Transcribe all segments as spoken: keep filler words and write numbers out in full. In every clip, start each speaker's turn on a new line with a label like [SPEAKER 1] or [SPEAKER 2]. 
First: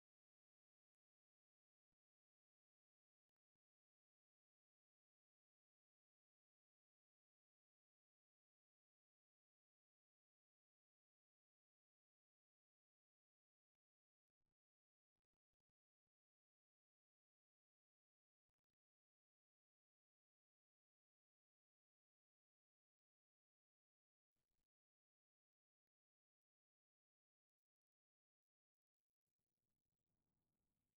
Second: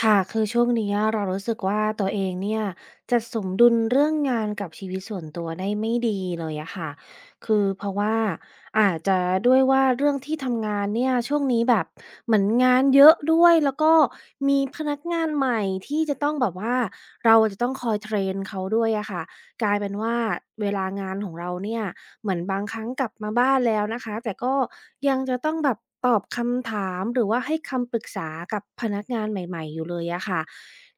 [SPEAKER 1] ค่ะคือช่วงนี้เรารู้สึกว่าตัวเองเนี่ยจัดสมดุลเรื่องงานกับชีวิตส่วนตัวได้ไม่ดีเลยอะค่ะคือเพราะว่าอาจจะด้วยว่าเรื่องที่ทำงานเนี่ยช่วงนี้แบบเหมือนงานเยอะด้วยแล้วก็มีพนักงานใหม่ที่จะต้องแบบว่าเราจะต้องคอยเทรนเขาด้วยอะค่ะ กลายเป็นว่าเวลางานของเราเนี่ยเหมือนบางครั้งกลับมาบ้านแล้วนะคะแต่ก็ยังจะต้องแบบตอบคำถามหรือว่าให้คำปรึกษากับพนักงานใหม่ๆอยู่เลยอะค่ะ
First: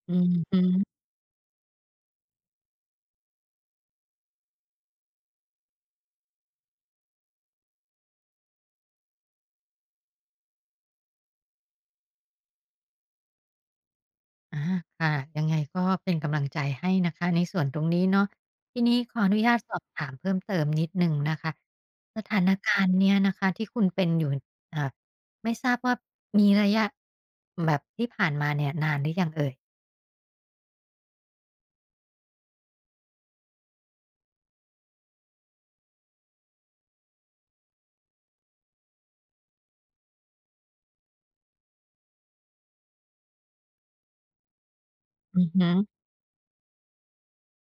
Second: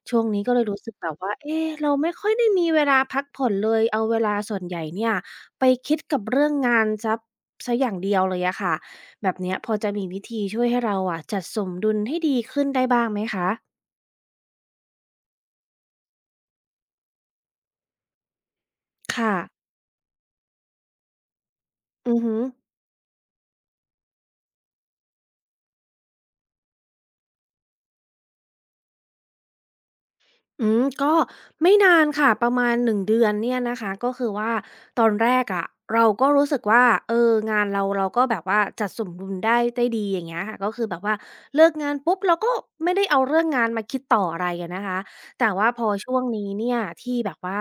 [SPEAKER 2] อื
[SPEAKER 1] ช่ว
[SPEAKER 2] อ
[SPEAKER 1] งนี้ก็
[SPEAKER 2] ฮึ
[SPEAKER 1] เลยรู้สึกแบบว่าเอ๊ะเราไม่ค่อยได้มีเวลาพักผ่อนเลยเอาเวลาส่วนใหญ่เนี่ยไปคิดกับเรื่องงานเสียเสียอย่างเดียวเลยอะค่ะแบบเนี้ยพอจะมีวิธีช่วยให้เราอะจัดสมดุลให้ดีขึ้นได้บ้างไหมคะ
[SPEAKER 2] อาค่ะยังไงก็เป็นกำลังใจให้นะคะในส่วนตรงนี้เนาะทีนี้ขออ
[SPEAKER 1] ค่ะ
[SPEAKER 2] นุญาตสอบถามเพิ่มเติมนิดหนึ่งนะคะ
[SPEAKER 1] อื
[SPEAKER 2] ส
[SPEAKER 1] อฮึ
[SPEAKER 2] ถานการณ์เนี้ยนะคะที่คุณเป็นอยู่อ่าไม่ทราบว่ามีระยะแบบที่ผ่านมาเนี่ยนานหรือยังเอ่ย
[SPEAKER 1] อืมก็ไม่นานค่ะประมาณหนึ่งเดือนเนี่ยนะคะก็คือว่าตอนแรกอะเราก็รู้สึกว่าเอองานเราเราก็แบบว่าจัดสมดุลได้ได้ดีอย่างเงี้ยค่ะก็คือแบบว่าเลิกงานปุ๊บเราก็ไม่ได้เอาเรื่องงานมาคิดต่ออะไรอะนะคะ
[SPEAKER 2] อื
[SPEAKER 1] แต่
[SPEAKER 2] อ
[SPEAKER 1] ว่า
[SPEAKER 2] ฮึ
[SPEAKER 1] พอช่วงนี้เนี่ยที่แบบว่า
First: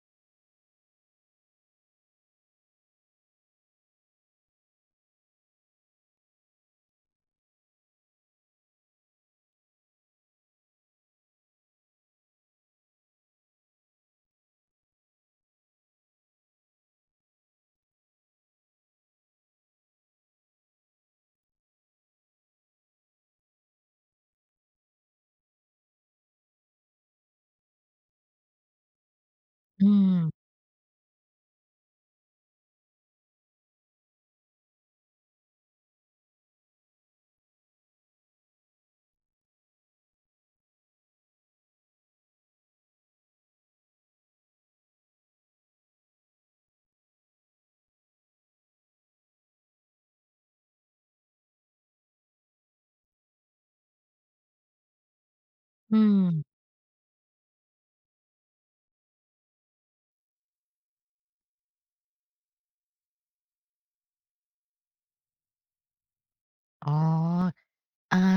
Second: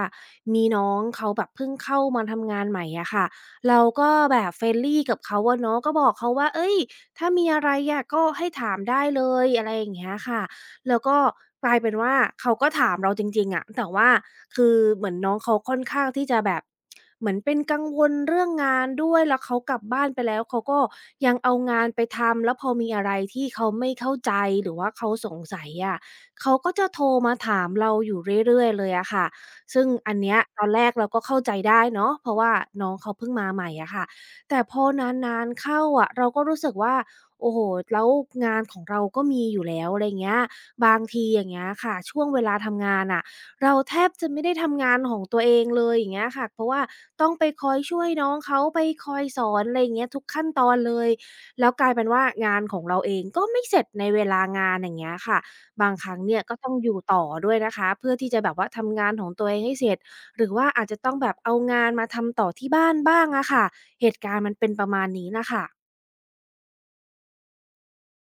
[SPEAKER 1] มีน้องเขาแบบเพิ่งเข้ามาทำงานใหม่อะค่ะเราก็แบบ friendly กับเขาอะเนาะก็บอกเขาว่าเฮ้ยถ้ามีอะไรอะก็ให้ถามได้เลยอะไรอย่างเงี้ยค่ะ แล้วก็กลายเป็นว่าเขาก็ถามเราจริงๆอะแต่ว่าคือเหมือนน้องเขาค่อนข้างที่จะแบบเหมือนเป็นกังวลเรื่องงานด้วยแล้วเขากลับบ้านไปแล้วเขาก็ยังเอางานไปทำแล้วพอมีอะไรที่เขาไม่เข้าใจหรือว่าเขาสงสัยอะเขาก็จะโทรมาถามเราอยู่เรื่อยๆเลยอะค่ะ
[SPEAKER 2] อื
[SPEAKER 1] ซึ่งอันเนี้ย
[SPEAKER 2] ม
[SPEAKER 1] ตอนแรกเราก็เข้าใจได้เนาะเพราะว่าน้องเขาเพิ่งมาใหม่อะค่ะแต่พอนานๆเข้าอะเราก็รู้สึกว่าโอ้โฮแล้วงานของเราก็มีอยู่แล้วอะไรเงี้ย บางทีอย่างเงี้ยค่ะช่วงเวลาทำงานอ่ะเราแทบจะไม่ได้ทำงานของตัวเองเลยอย่างเงี้ยค่ะเพราะว่าต้องไปคอยช่วยน้องเขาไปคอยสอนอะไรอย่างเงี้ยทุกขั้นตอนเลยแล้วกลายเป็นว่างานของเราเองก็ไม่เสร็จในเวลางานอย่างเงี้ยค่ะบาง
[SPEAKER 2] อื
[SPEAKER 1] ครั้ง
[SPEAKER 2] ม
[SPEAKER 1] เนี่ยก็ต้องอยู่ต่อด้วยนะคะเพื่อที่จะแบบว่าทำงานของตัวเองให้เสร็จหรือว่าอาจจะต้องแบบเอางานมาทำต่อที่บ้านบ้างอะค่ะเหตุการณ์มันเป็นประมาณนี้นะคะ
[SPEAKER 2] อ๋ออ่า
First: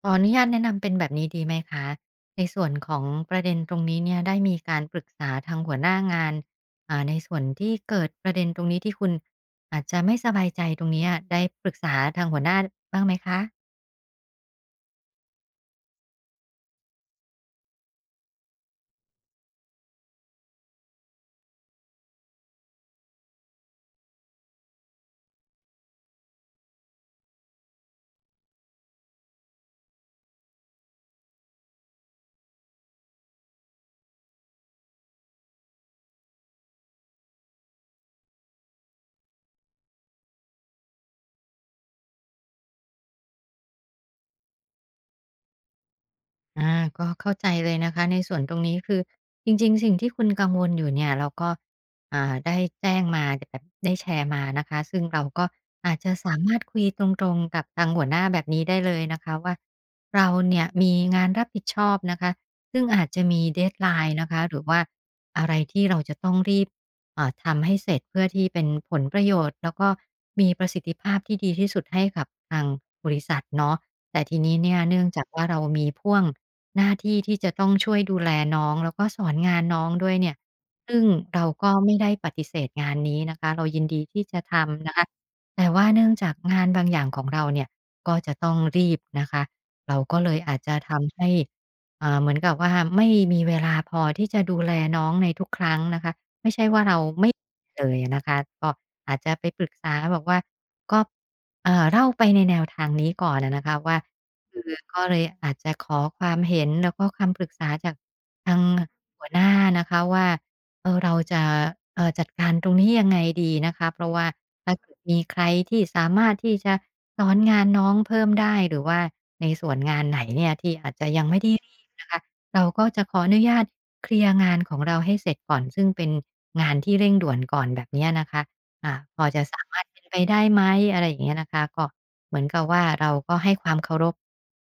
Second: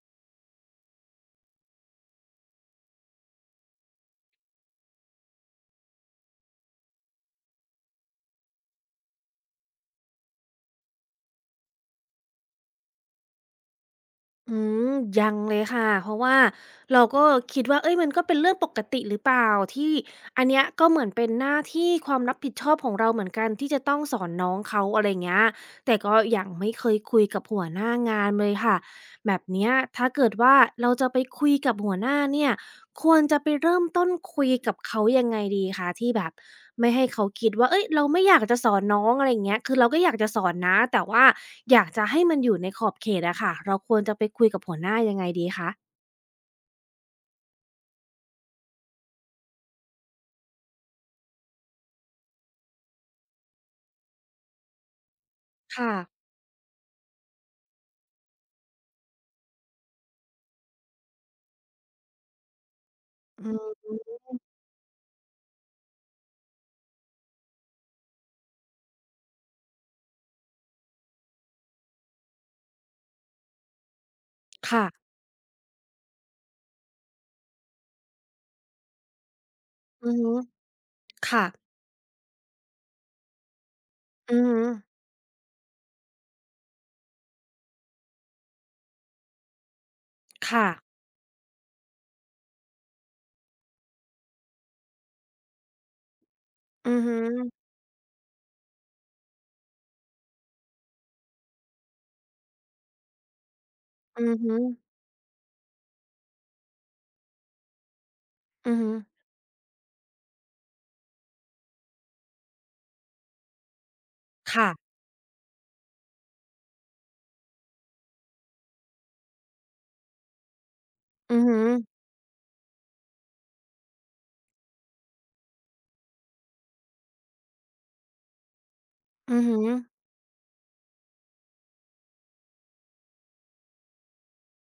[SPEAKER 2] ขออนุญาตแนะนำเป็นแบบนี้ดีไหมคะในส่วนของประเด็นตรงนี้เนี่ยได้มีการปรึกษาทางหัวหน้างานอ่าในส่วนที่เกิดประเด็นตรงนี้ที่คุณอาจจะไม่สบายใจตรงเนี้ยได้ปรึกษาทางหัวหน้าบ้างไหมคะ
[SPEAKER 1] อืมยังเลยค่ะเพราะว่าเราก็คิดว่าเอ้ยมันก็เป็นเรื่องปกติหรือเปล่าที่อันเนี้ยก็เหมือนเป็นหน้าที่ความรับผิดชอบของเราเหมือนกันที่จะต้องสอนน้องเขาอะไรเงี้ยแต่ก็ยังไม่เคยคุยกับหัวหน้างานเลยค่ะแบบเนี้ยถ้าเกิดว่าเราจะไปคุยกับหัวหน้าเนี่ย ควรจะไปเริ่มต้นคุยกับเขายังไงดีคะที่แบบไม่ให้เขาคิดว่าเฮ้ยเราไม่อยากจะสอนน้องอะไรอย่างเงี้ยคือเราก็อยากจะสอนนะแต่ว่าอยากจะให้มันอยู่ในขอบเขตอะค่ะเราควรจะไปคุยกับหัวหน้ายังไงดีคะ
[SPEAKER 2] อาก็เข้าใจเลยนะคะในส่วนตรงนี้คือจริงๆสิ่งที่คุณกังวลอยู่เนี่ยเราก็อ่าได้แจ้งมาแบบได้แชร์มานะคะซึ่งเราก็
[SPEAKER 1] ค่ะ
[SPEAKER 2] อาจจะสามารถคุยตรงๆกับทางหัวหน้าแบบนี้ได้เลยนะคะว่าเราเนี่ยมีงานรับผิดชอบนะคะซึ่งอาจจะมี
[SPEAKER 1] อืม
[SPEAKER 2] deadline นนะคะหรือว่าอะไรที่เราจะต้องรีบอ่าทำให้เสร็จเพื่อที่เป็นผลประโยชน์แล้วก็มีประสิทธิภาพที่ดีที่สุดให้กับทางบริษัทเนาะแต่ทีนี้เนี่ย
[SPEAKER 1] ค่ะ
[SPEAKER 2] เนื่องจากว่าเรามีพ่วง หน้าที่ที่จะต้องช่วยดูแลน้องแล้วก็สอนงานน้องด้
[SPEAKER 1] อื
[SPEAKER 2] วย
[SPEAKER 1] อ
[SPEAKER 2] เนี่
[SPEAKER 1] ฮึ
[SPEAKER 2] ยซึ่งเรา
[SPEAKER 1] ค่ะ
[SPEAKER 2] ก็ไม่ได้ปฏิเสธงานนี้นะคะเรายินดีที่
[SPEAKER 1] อื
[SPEAKER 2] จะ
[SPEAKER 1] อฮึ
[SPEAKER 2] ทำนะคะแต่ว่าเนื่องจากงานบางอย่างของเราเนี่ยก็จะต้องรีบนะคะเราก็เลยอาจ
[SPEAKER 1] ค่ะ
[SPEAKER 2] จะทำให้เอ่าเหมือนกับว่าไม่มีเวลาพอที่จะดูแลน้องในทุกครั้งนะคะไม่ใช่ว่า
[SPEAKER 1] อื
[SPEAKER 2] เรา
[SPEAKER 1] อฮึ
[SPEAKER 2] ไม่เลยอะนะคะก็อาจจะไปปรึกษาบอกว่าก็ เอ่อเล่าไปในแนวทางนี้ก่อนอะนะคะว่า
[SPEAKER 1] อือฮึ
[SPEAKER 2] คือก็เลยอาจจะขอความเห็นแล้วก็คำปรึกษาจากทาง
[SPEAKER 1] อือฮึ
[SPEAKER 2] หัวหน้านะคะว่าเออเราจะเอ่อจัดการตรงนี้ยังไงดีนะคะเพราะว่า
[SPEAKER 1] ค่ะ
[SPEAKER 2] ถ้าเกิดมีใครที่สามารถที่จะสอนงานน้องเพิ่มได้หรือว่าในส่วนงานไหนเนี่ยที่อาจจะยัง
[SPEAKER 1] อื
[SPEAKER 2] ไม่
[SPEAKER 1] อ
[SPEAKER 2] ได้
[SPEAKER 1] ฮึ
[SPEAKER 2] รีบนะคะเราก็จะขออนุญาตเคลียร์งานของเราให้เสร็จก่อนซึ่งเป็นงานที่เร่งด่วนก่อนแบบเนี้ยนะคะ อ่าพอ
[SPEAKER 1] อื
[SPEAKER 2] จะ
[SPEAKER 1] อฮึ
[SPEAKER 2] สามารถเป็นไปได้ไหมอะไรอย่างเงี้ยนะคะก็เหมือนกับว่าเราก็ให้ความเคารพ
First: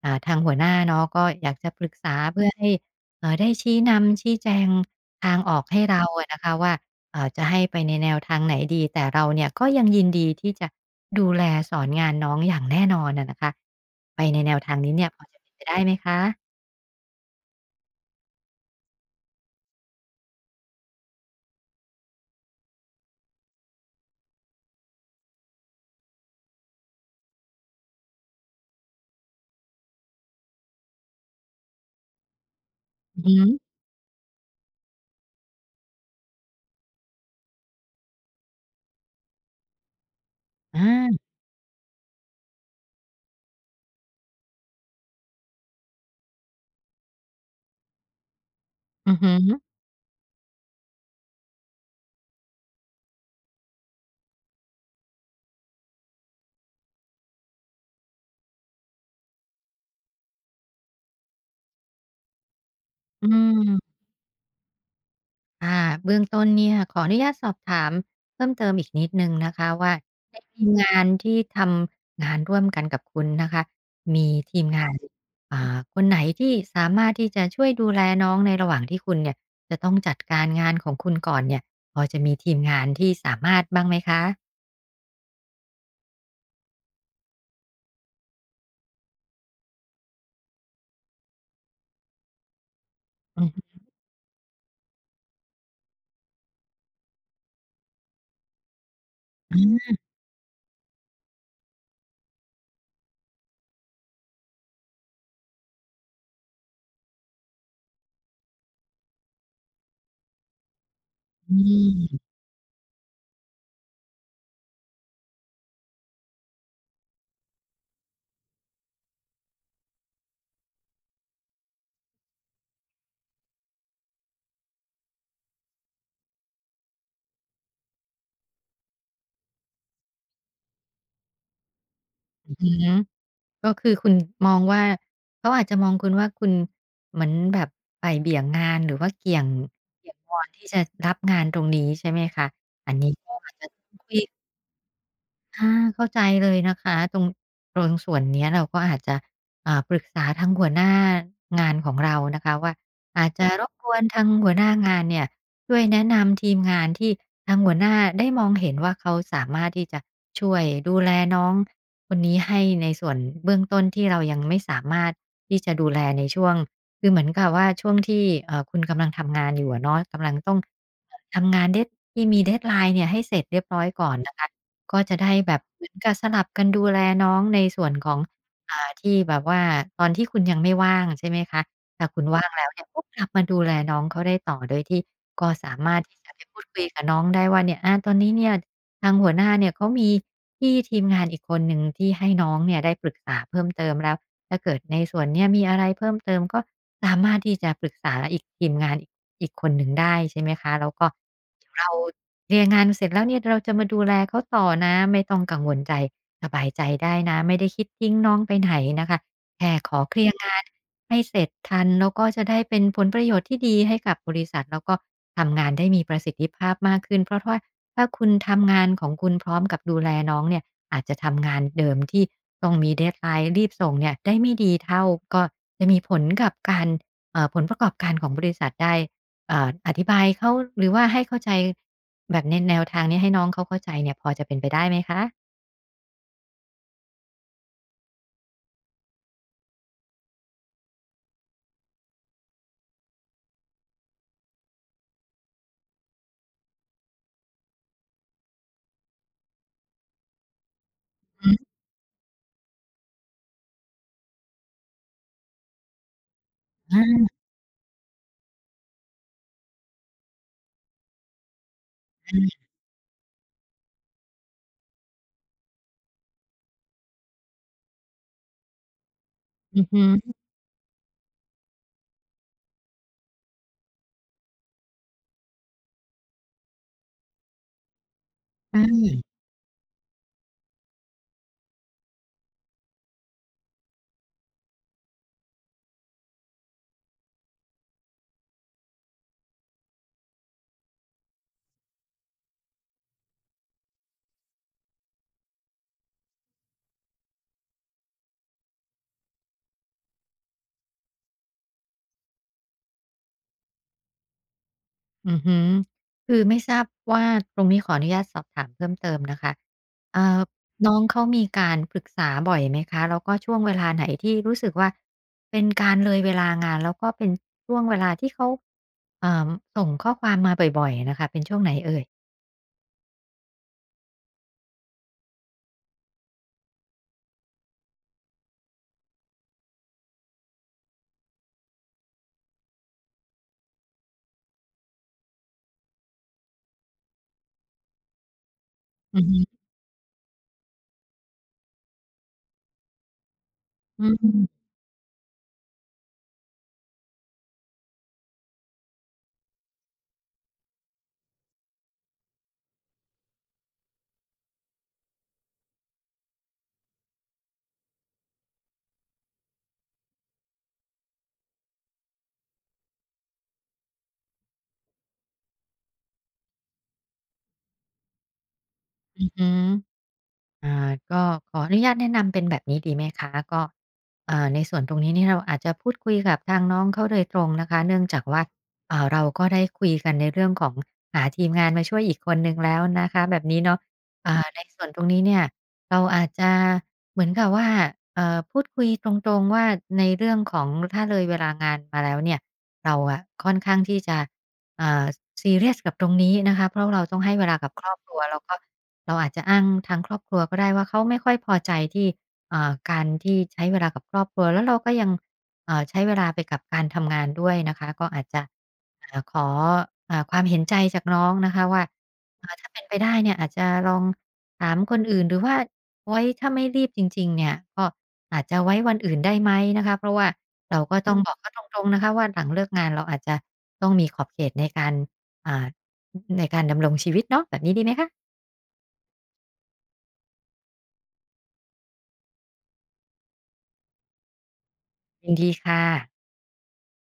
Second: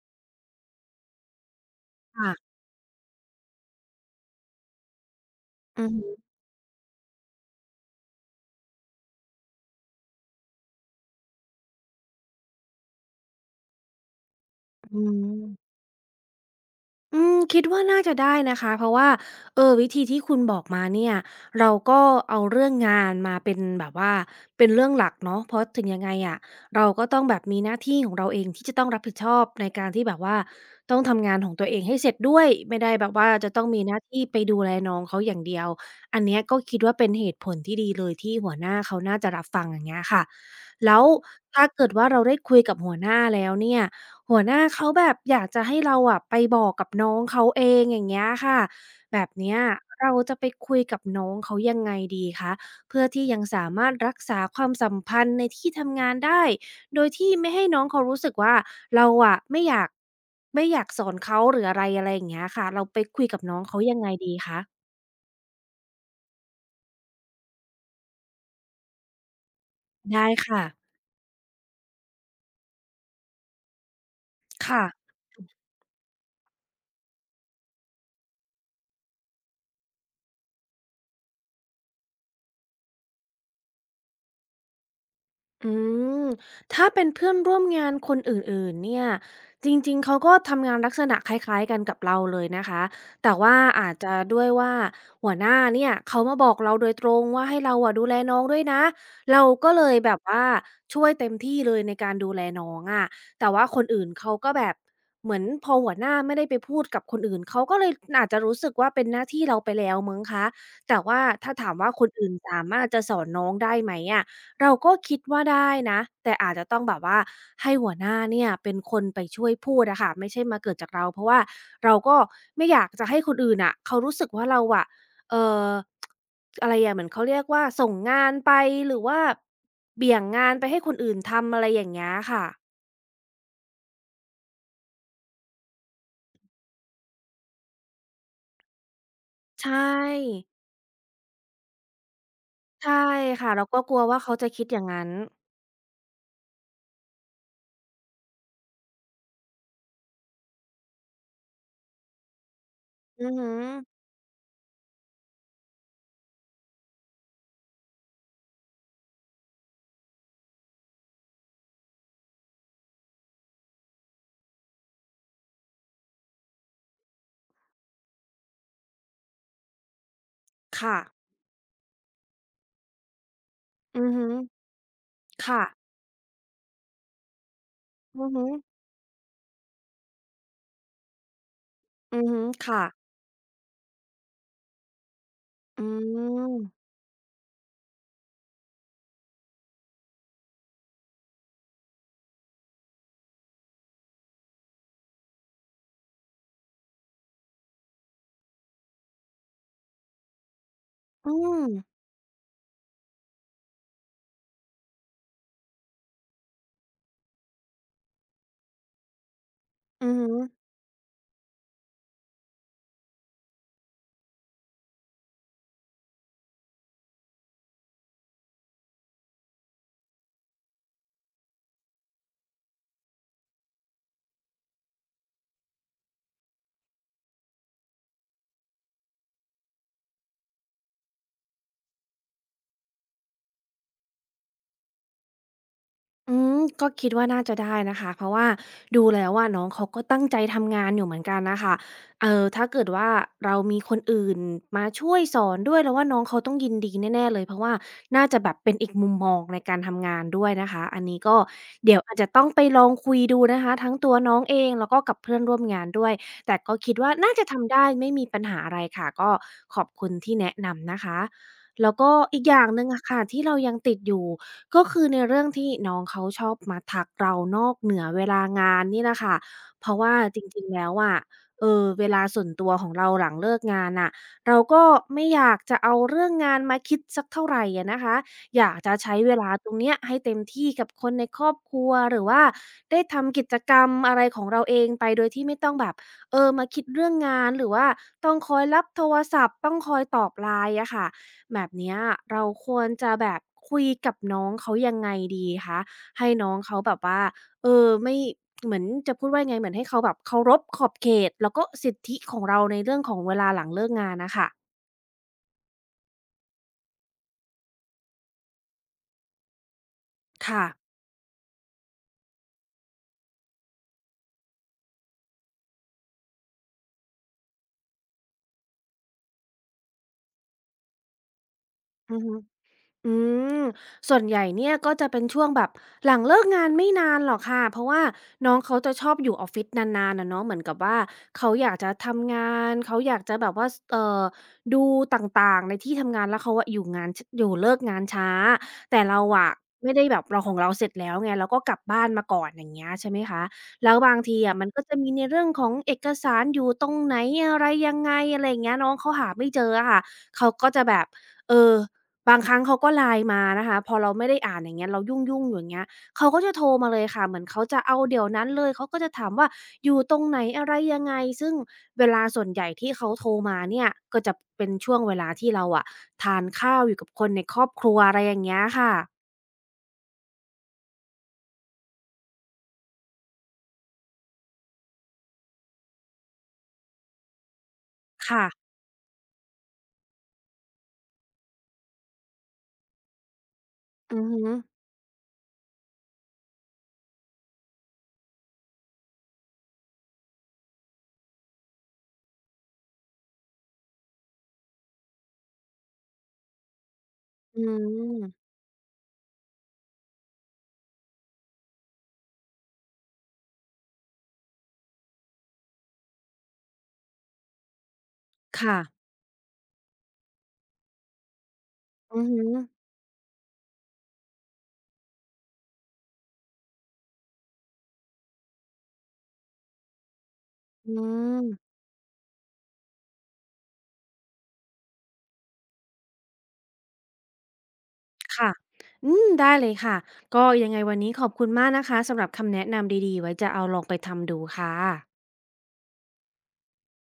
[SPEAKER 2] อ่าทางหัวหน้าเนาะก็อยากจะปรึกษาเพื่อ
[SPEAKER 1] ค่ะ
[SPEAKER 2] ให้เอ่อได้ชี้นำชี้แจงทางออกให้
[SPEAKER 1] อือ
[SPEAKER 2] เรา
[SPEAKER 1] ฮึ
[SPEAKER 2] อะนะคะว่าเอ่อจะให้ไปในแนวทางไหนดีแต่เราเนี่ยก็ยังยินดีที่จะดูแลสอนงานน้องอย่างแน่นอนอะนะคะไปในแนวทางนี้
[SPEAKER 1] อื
[SPEAKER 2] เนี่ยพอจะ
[SPEAKER 1] ม
[SPEAKER 2] เป็นไปได้ไหมคะ
[SPEAKER 1] อืมคิดว่าน่าจะได้นะคะเพราะว่าเออวิธีที่คุณบอกมาเนี่ยเราก็เอาเรื่องงานมาเป็นแบบว่าเป็นเรื่องหลักเนาะเพราะถึงยังไงอะเราก็ต้องแบบมีหน้าที่ของเราเองที่จะต้องรับผิดชอบในการที่แบบว่าต้องทำงานของตัวเองให้เสร็จด้วยไม่ได้แบบว่า
[SPEAKER 2] อือฮึ
[SPEAKER 1] จะต้องมีหน้าที่ไปดูแลน้องเขาอย่างเดียวอันเนี้ยก็คิดว่าเป็นเหตุผลที่ดีเลยที่หัวหน้าเขาน่าจะรับฟังอย่างเงี้ยค่ะแล้ว
[SPEAKER 2] อา
[SPEAKER 1] ถ้าเกิดว่าเราได้คุยกับหัวหน้าแล้วเนี่ย หัวหน้าเขาแบบอยากจะให้เราอะไปบอกกับน้องเขาเองอย่างเงี้ยค่ะ
[SPEAKER 2] อือ
[SPEAKER 1] แบ
[SPEAKER 2] ฮึ
[SPEAKER 1] บเนี้ยเราจะไปคุยกับน้องเขายังไงดีคะเพื่อที่ยังสามารถรักษาความสัมพันธ์ในที่ทำงานได้โดยที่ไม่ให้น้องเขารู้สึกว่าเราอะไม่อยากไม่อยากสอนเขาหรืออะไรอะไรอย่างเงี้ยค่ะเราไปคุย
[SPEAKER 2] อื
[SPEAKER 1] กับน้องเขา
[SPEAKER 2] ม
[SPEAKER 1] ยังไงดีคะ
[SPEAKER 2] อ่าเบื้องต้นเนี่ยขออนุญาตสอบถามเพิ่มเติมอีกนิดหนึ่งนะคะว่า
[SPEAKER 1] ได้
[SPEAKER 2] ในที
[SPEAKER 1] ค่ะ
[SPEAKER 2] มงานที่ทำงานร่วมกันกับคุณนะคะมีทีม
[SPEAKER 1] ค่ะ
[SPEAKER 2] งานอ่าคนไหนที่สามารถที่จะช่วยดูแลน้องในระหว่างที่คุณเนี่ยจะต้องจัดการงานของคุณก่อนเนี่ยพอจะมีทีมงานที่สามารถบ้างไหมคะ
[SPEAKER 1] อืมถ้าเป็นเพื่อนร่วมงานคนอื่นๆเนี่ยจริงๆเขาก็ทำงานลักษณะคล้ายๆกันกับเราเลยนะคะแต่
[SPEAKER 2] อือ
[SPEAKER 1] ว่า
[SPEAKER 2] ฮึ
[SPEAKER 1] อาจจะด้วยว่าหัวหน้าเนี่ยเขามาบอกเราโดยตรงว่าให้เราอะดูแลน้องด้วยนะเราก็เลยแบบว่าช่วยเต็มที่เลยในการดูแลน้องอะแต่ว่าคนอื่นเขาก็แบบเหมือนพอหัวหน้าไม่ได้ไปพูดกับคนอื่นเขาก็เลยอาจจะรู้สึกว่าเป็นหน้าที่เราไปแล้วมั้งคะแต่ว่าถ้า
[SPEAKER 2] อื
[SPEAKER 1] ถามว่าคน
[SPEAKER 2] ม
[SPEAKER 1] อื่นสามารถจะสอนน้องได้ไหมอะ เราก็คิดว่าได้นะแต่อาจจะต้องแบบว่าให้หัวหน้าเนี่ยเป็นคนไปช่วยพูดอะค่ะไม่ใช่มาเกิดจากเราเพราะว่าเราก็ไม่อยากจะให้คนอื่นอ่ะเขารู้สึกว่าเราอะเอ่ออะไรอะเหมือนเขาเรียกว่าส่งงานไปหรือว่าเบี่ยงงานไปให้คนอื่นทำอะไรอย่างเงี้ยค่ะ
[SPEAKER 2] อือฮึ ก็คือคุณมองว่าเขาอาจจะมองคุณว่าคุณเหมือนแบบบ่ายเบี่ยงงานหรือว่าเกี่ยง
[SPEAKER 1] ใช
[SPEAKER 2] เกี่ยงวอ
[SPEAKER 1] ่
[SPEAKER 2] นที่จะรับงานตรงนี้ใช่ไหมคะอั
[SPEAKER 1] ใช่
[SPEAKER 2] นนี้ก็
[SPEAKER 1] ค่ะ
[SPEAKER 2] อาจ
[SPEAKER 1] เรา
[SPEAKER 2] จะ
[SPEAKER 1] ก็กลัว
[SPEAKER 2] คุ
[SPEAKER 1] ว่า
[SPEAKER 2] ย
[SPEAKER 1] เขาจะคิดอย่างงั้น
[SPEAKER 2] อาเข้าใจเลยนะคะตรงตรงส่วนเนี้ยเราก็อาจจะอ่าปรึกษาทางหัวหน้างานของเรานะคะว่า
[SPEAKER 1] อื
[SPEAKER 2] อาจ
[SPEAKER 1] อ
[SPEAKER 2] จะ
[SPEAKER 1] ฮึ
[SPEAKER 2] รบกวนทางหัวหน้างานเนี่ยช่วยแนะนำทีมงานที่ทางหัวหน้าได้มองเห็นว่าเขาสามารถที่จะช่วยดูแลน้องคนนี้ให้ในส่วนเบื้องต้นที่เรายังไม่สามารถที่จะดูแลในช่วงคือเหมือนกับว่าช่วงที่เอ่อคุณกำลังทำงานอยู่อะเนาะกำลังต้อง
[SPEAKER 1] ค่ะ
[SPEAKER 2] ทำงาน dead ที่มี deadline เนี่ยให้เสร็จเรียบร้อย
[SPEAKER 1] อื
[SPEAKER 2] ก่อ
[SPEAKER 1] อ
[SPEAKER 2] น
[SPEAKER 1] ฮึ
[SPEAKER 2] นะคะ ก็จะได้แบบ
[SPEAKER 1] ค่ะ
[SPEAKER 2] เหมือนกับสลับกันดูแลน้องในส่วนของ
[SPEAKER 1] อือฮึ
[SPEAKER 2] อ่าที่แบบว่าตอนที่คุณยังไม่ว่างใช่ไหมคะถ้าคุ
[SPEAKER 1] อื
[SPEAKER 2] ณ
[SPEAKER 1] อฮึ
[SPEAKER 2] ว่างแล้ว
[SPEAKER 1] ค่ะ
[SPEAKER 2] เนี่ยก็กลับมาดูแลน้องเขาได้ต่อโดยที่ก็สา
[SPEAKER 1] อื
[SPEAKER 2] มารถที่จะไป
[SPEAKER 1] ม
[SPEAKER 2] พูดคุยกับน้องได้ว่าเนี่ยอาตอนนี้เนี่ยทางหัวหน้าเนี่ยเขามีพี่ทีมงานอีกคนหนึ่งที่ให้น้องเนี่ยได้ปรึกษาเพิ่มเติมแล้ว ถ้าเกิดในส่วนเนี้ยมีอะไรเพิ่มเติมก็สามารถที่จะปรึกษาอีกทีมงานอีกอีกคนหนึ่งได้ใช่ไหมคะแล้วก็เ
[SPEAKER 1] อื
[SPEAKER 2] ดี๋
[SPEAKER 1] ม
[SPEAKER 2] ยวเราเรียนงานเสร็จแล้วเนี่ยเราจะมาดูแลเขาต่อนะไม่ต้องกังวลใจสบายใจได้นะไม่ได้คิดทิ้งน้องไปไหนนะคะแค่ขอ
[SPEAKER 1] อือ
[SPEAKER 2] เคลี
[SPEAKER 1] ฮึ
[SPEAKER 2] ยร์งานให้เสร็จทันแล้วก็จะได้เป็นผลประโยชน์ที่ดีให้กับบริษัทแล้วก็ทำงานได้มีประสิทธิภาพมากขึ้นเพราะว่าถ้าคุณทำงานของคุณพร้อมกับดูแลน้องเนี่ย อาจจะทำงานเดิมที่ต้องมี deadline รีบส่งเนี่ยได้ไม่ดีเท่าก็จะมีผลกับการเอ่อผลประกอบการของบริษัทได้เอ่ออธิบายเขาหรือว่าให้เข้าใจแบบในแนวทางนี้ให้น้องเขาเข้าใจเนี่ยพอจะเป็นไปได้ไหมคะ
[SPEAKER 1] อืมก็คิดว่าน่าจะได้นะคะเพราะว่าดูแล้วว่าน้องเขาก็ตั้งใจทำงานอยู่เหมือนกันนะคะเอ่อถ้าเกิดว่าเรามีคนอื่นมาช่วยสอนด้วยเราว่าน้องเขาต้องยินดีแน่ๆเลยเพราะว่าน่าจะแบบเป็นอีกมุมมองในการทำงานด้วยนะคะอันนี้ก็
[SPEAKER 2] อือ
[SPEAKER 1] เดี๋ยวอาจจะต้องไปลองคุยดูนะคะทั้งตัวน้องเองแล้วก็กับเพื่อนร่วมงานด้วยแต่ก็คิดว่า
[SPEAKER 2] อา
[SPEAKER 1] น่าจะทำได้ไม่มีปัญหาอะไรค่ะก็ขอบคุณที่แนะนำนะคะแล้วก็อีกอย่าง
[SPEAKER 2] ๆ
[SPEAKER 1] หนึ่งอะค่ะที่เรายังติดอยู่ ก็คือในเรื่องที่น้องเขาชอบมาทักเรานอกเหนือเวลางานนี่แหละค่ะ
[SPEAKER 2] อือ
[SPEAKER 1] เพราะ
[SPEAKER 2] ฮึ
[SPEAKER 1] ว่าจริงๆแล้วอะเออเวลาส่วนตัวของเราหลังเลิกงานน่ะเราก็ไม่อยากจะเอาเรื่องงานมาคิดสักเท่าไรอะนะคะอยาก
[SPEAKER 2] อื
[SPEAKER 1] จะใช้
[SPEAKER 2] ม
[SPEAKER 1] เวลาตรงเนี้ยให้เต็มที่กับคนในครอบครัวหรือว่าได้ทำกิจกรรมอะไรของเราเองไปโดยที่ไม่ต้องแบบเออมาคิดเรื่องงานหรือว่าต้องคอยรับโทรศัพท์ต้องคอยตอบ ไลน์ อะค่ะ แบบเนี้ยเราควรจะแบบคุยกับน้องเขายังไงดีคะให้น้องเขาแบบว่าเออไม่เหมือนจะพูดว่ายังไงเหมือนให้เขาแบบเคารพขอบเขตแล้วก็สิทธิของเราในเรื่องของเวลาหลังเลิกงานน่ะค่ะ
[SPEAKER 2] อือฮึคือไม่ทราบว่าตรงนี้ขออนุญาตสอบถามเพิ่มเติมนะคะเอ่อ
[SPEAKER 1] ค่ะ
[SPEAKER 2] น้องเขามีการปรึกษาบ่อยไหมคะ แล้วก็ช่วงเวลาไหนที่รู้สึกว่าเป็นการเลยเวลางาน แล้วก็เป็นช่วงเวลาที่เขาเอ่อส่งข้อความมาบ่อยๆน่ะค่ะเป็นช่วงไหนเอ่ย
[SPEAKER 1] อือฮึ อืมส่วนใหญ่เนี่ยก็จะเป็นช่วงแบบหลังเลิกงานไม่นานหรอกค่ะเพราะว่าน้องเขาจะชอบอยู่ออฟฟิศนานๆนะเนาะเหมือนกับว่าเขาอยากจะทำงานเขาอยากจะแบบว่าเอ่อดูต่างๆในที่ทำงานแล้วเขาอะอยู่งานอยู่เลิกงานช้าแต่
[SPEAKER 2] อื
[SPEAKER 1] เรา
[SPEAKER 2] อฮึ
[SPEAKER 1] อะไม่ได้แบบเราของเราเสร็จแล้วไงเราก็กลับบ้านมาก่อนอย่างเงี้ยใช่ไหมคะแล้ว
[SPEAKER 2] อื
[SPEAKER 1] บา
[SPEAKER 2] ม
[SPEAKER 1] ง
[SPEAKER 2] อ
[SPEAKER 1] ทีอะมันก็จะมีในเรื่องของเอกสารอยู่ตรงไหนอะไรยังไงอะไรอย่างเงี้ยน้องเขาหาไม่เจออะค่ะเขาก็จะแบบเออ บางครั้งเขาก็ ไลน์ มานะคะพอเราไม่ได้อ่านอย่างเงี้ยเรายุ่งๆอยู่อย่างเงี้ยเขาก็จะโทรมาเลยค่ะเหมือนเขาจะเอาเดี๋ยวนั้นเลยเขาก็จะถามว่าอยู่ตรงไหนอะไรยังไงซึ่งเวลาส่วนใหญ่ที่เขาโทรมาเนี่ยก็จะเป็นช่วงเวลาที่เราอะทานข้าวอยู่กับคนในครอบครัวอะไรอย่างเงี้ยค่ะ
[SPEAKER 2] ือฮึ อ่าก็ขออนุญาตแนะนำเป็นแบบนี้ดีไหมคะก็เอ่อในส่วนตรงนี้นี่เราอาจจะพูดคุยกับทางน้องเขาโดยตรงนะคะเนื่องจากว่า
[SPEAKER 1] ค่ะ
[SPEAKER 2] เอ่าเราก็ได้คุยกันในเรื่องของหาทีมงานมาช่วยอีกคนหนึ่งแล้วนะคะแบบนี้เนาะ
[SPEAKER 1] อือฮึ
[SPEAKER 2] อ่าในส่วนตรงนี้เนี่ยเราอาจจะเหมือนกับว่าเอ่อพูดคุยตรงๆว่าในเรื่องของถ้าเลยเวลางานมาแล้วเนี่ยเราอะค่อนข้างที่จะเอ่าซีเรียสกับตรงนี้นะคะเพราะเราต้องให้เวลา
[SPEAKER 1] อื
[SPEAKER 2] กับครอบครัวแล้ว
[SPEAKER 1] ม
[SPEAKER 2] ก็ เราอาจจะอ้างทางครอบครัวก็ได้ว่าเขาไม่ค่อยพอใจที่เอ่อการที่ใช้เวลากับครอบครัวแล้วเราก็ยังเอ่อใช้เวลาไปกับการทำงานด้วยนะคะก็อาจจะ
[SPEAKER 1] ค่ะ
[SPEAKER 2] อ่าขออ่าความเห็นใจจากน้องนะคะว่า
[SPEAKER 1] อือฮึ
[SPEAKER 2] อ่าถ้าเป็นไปได้เนี่ยอาจจะลองถามคนอื่นหรือว่าไว้ถ้าไม่รีบจริงๆเนี่ยก็อาจจะไว้วันอื่นได้ไหมนะคะเพราะว่าเรา
[SPEAKER 1] อื
[SPEAKER 2] ก็ต้ออืงมบอกเขาต
[SPEAKER 1] ม
[SPEAKER 2] รงๆนะคะว่าหลังเลิกงานเราอาจจะต้องมีขอบเขตในการอ่าในการดำรงชีวิตเนาะแบบนี้ดีไหมคะ
[SPEAKER 1] ค่ะอืมได้เลยค่ะก็ยังไงวันนี้ขอบคุณมากนะคะสำหรับคำแนะนำดีๆไว้จะเอาลองไปทำดูค่ะ
[SPEAKER 2] ยินดีค่ะ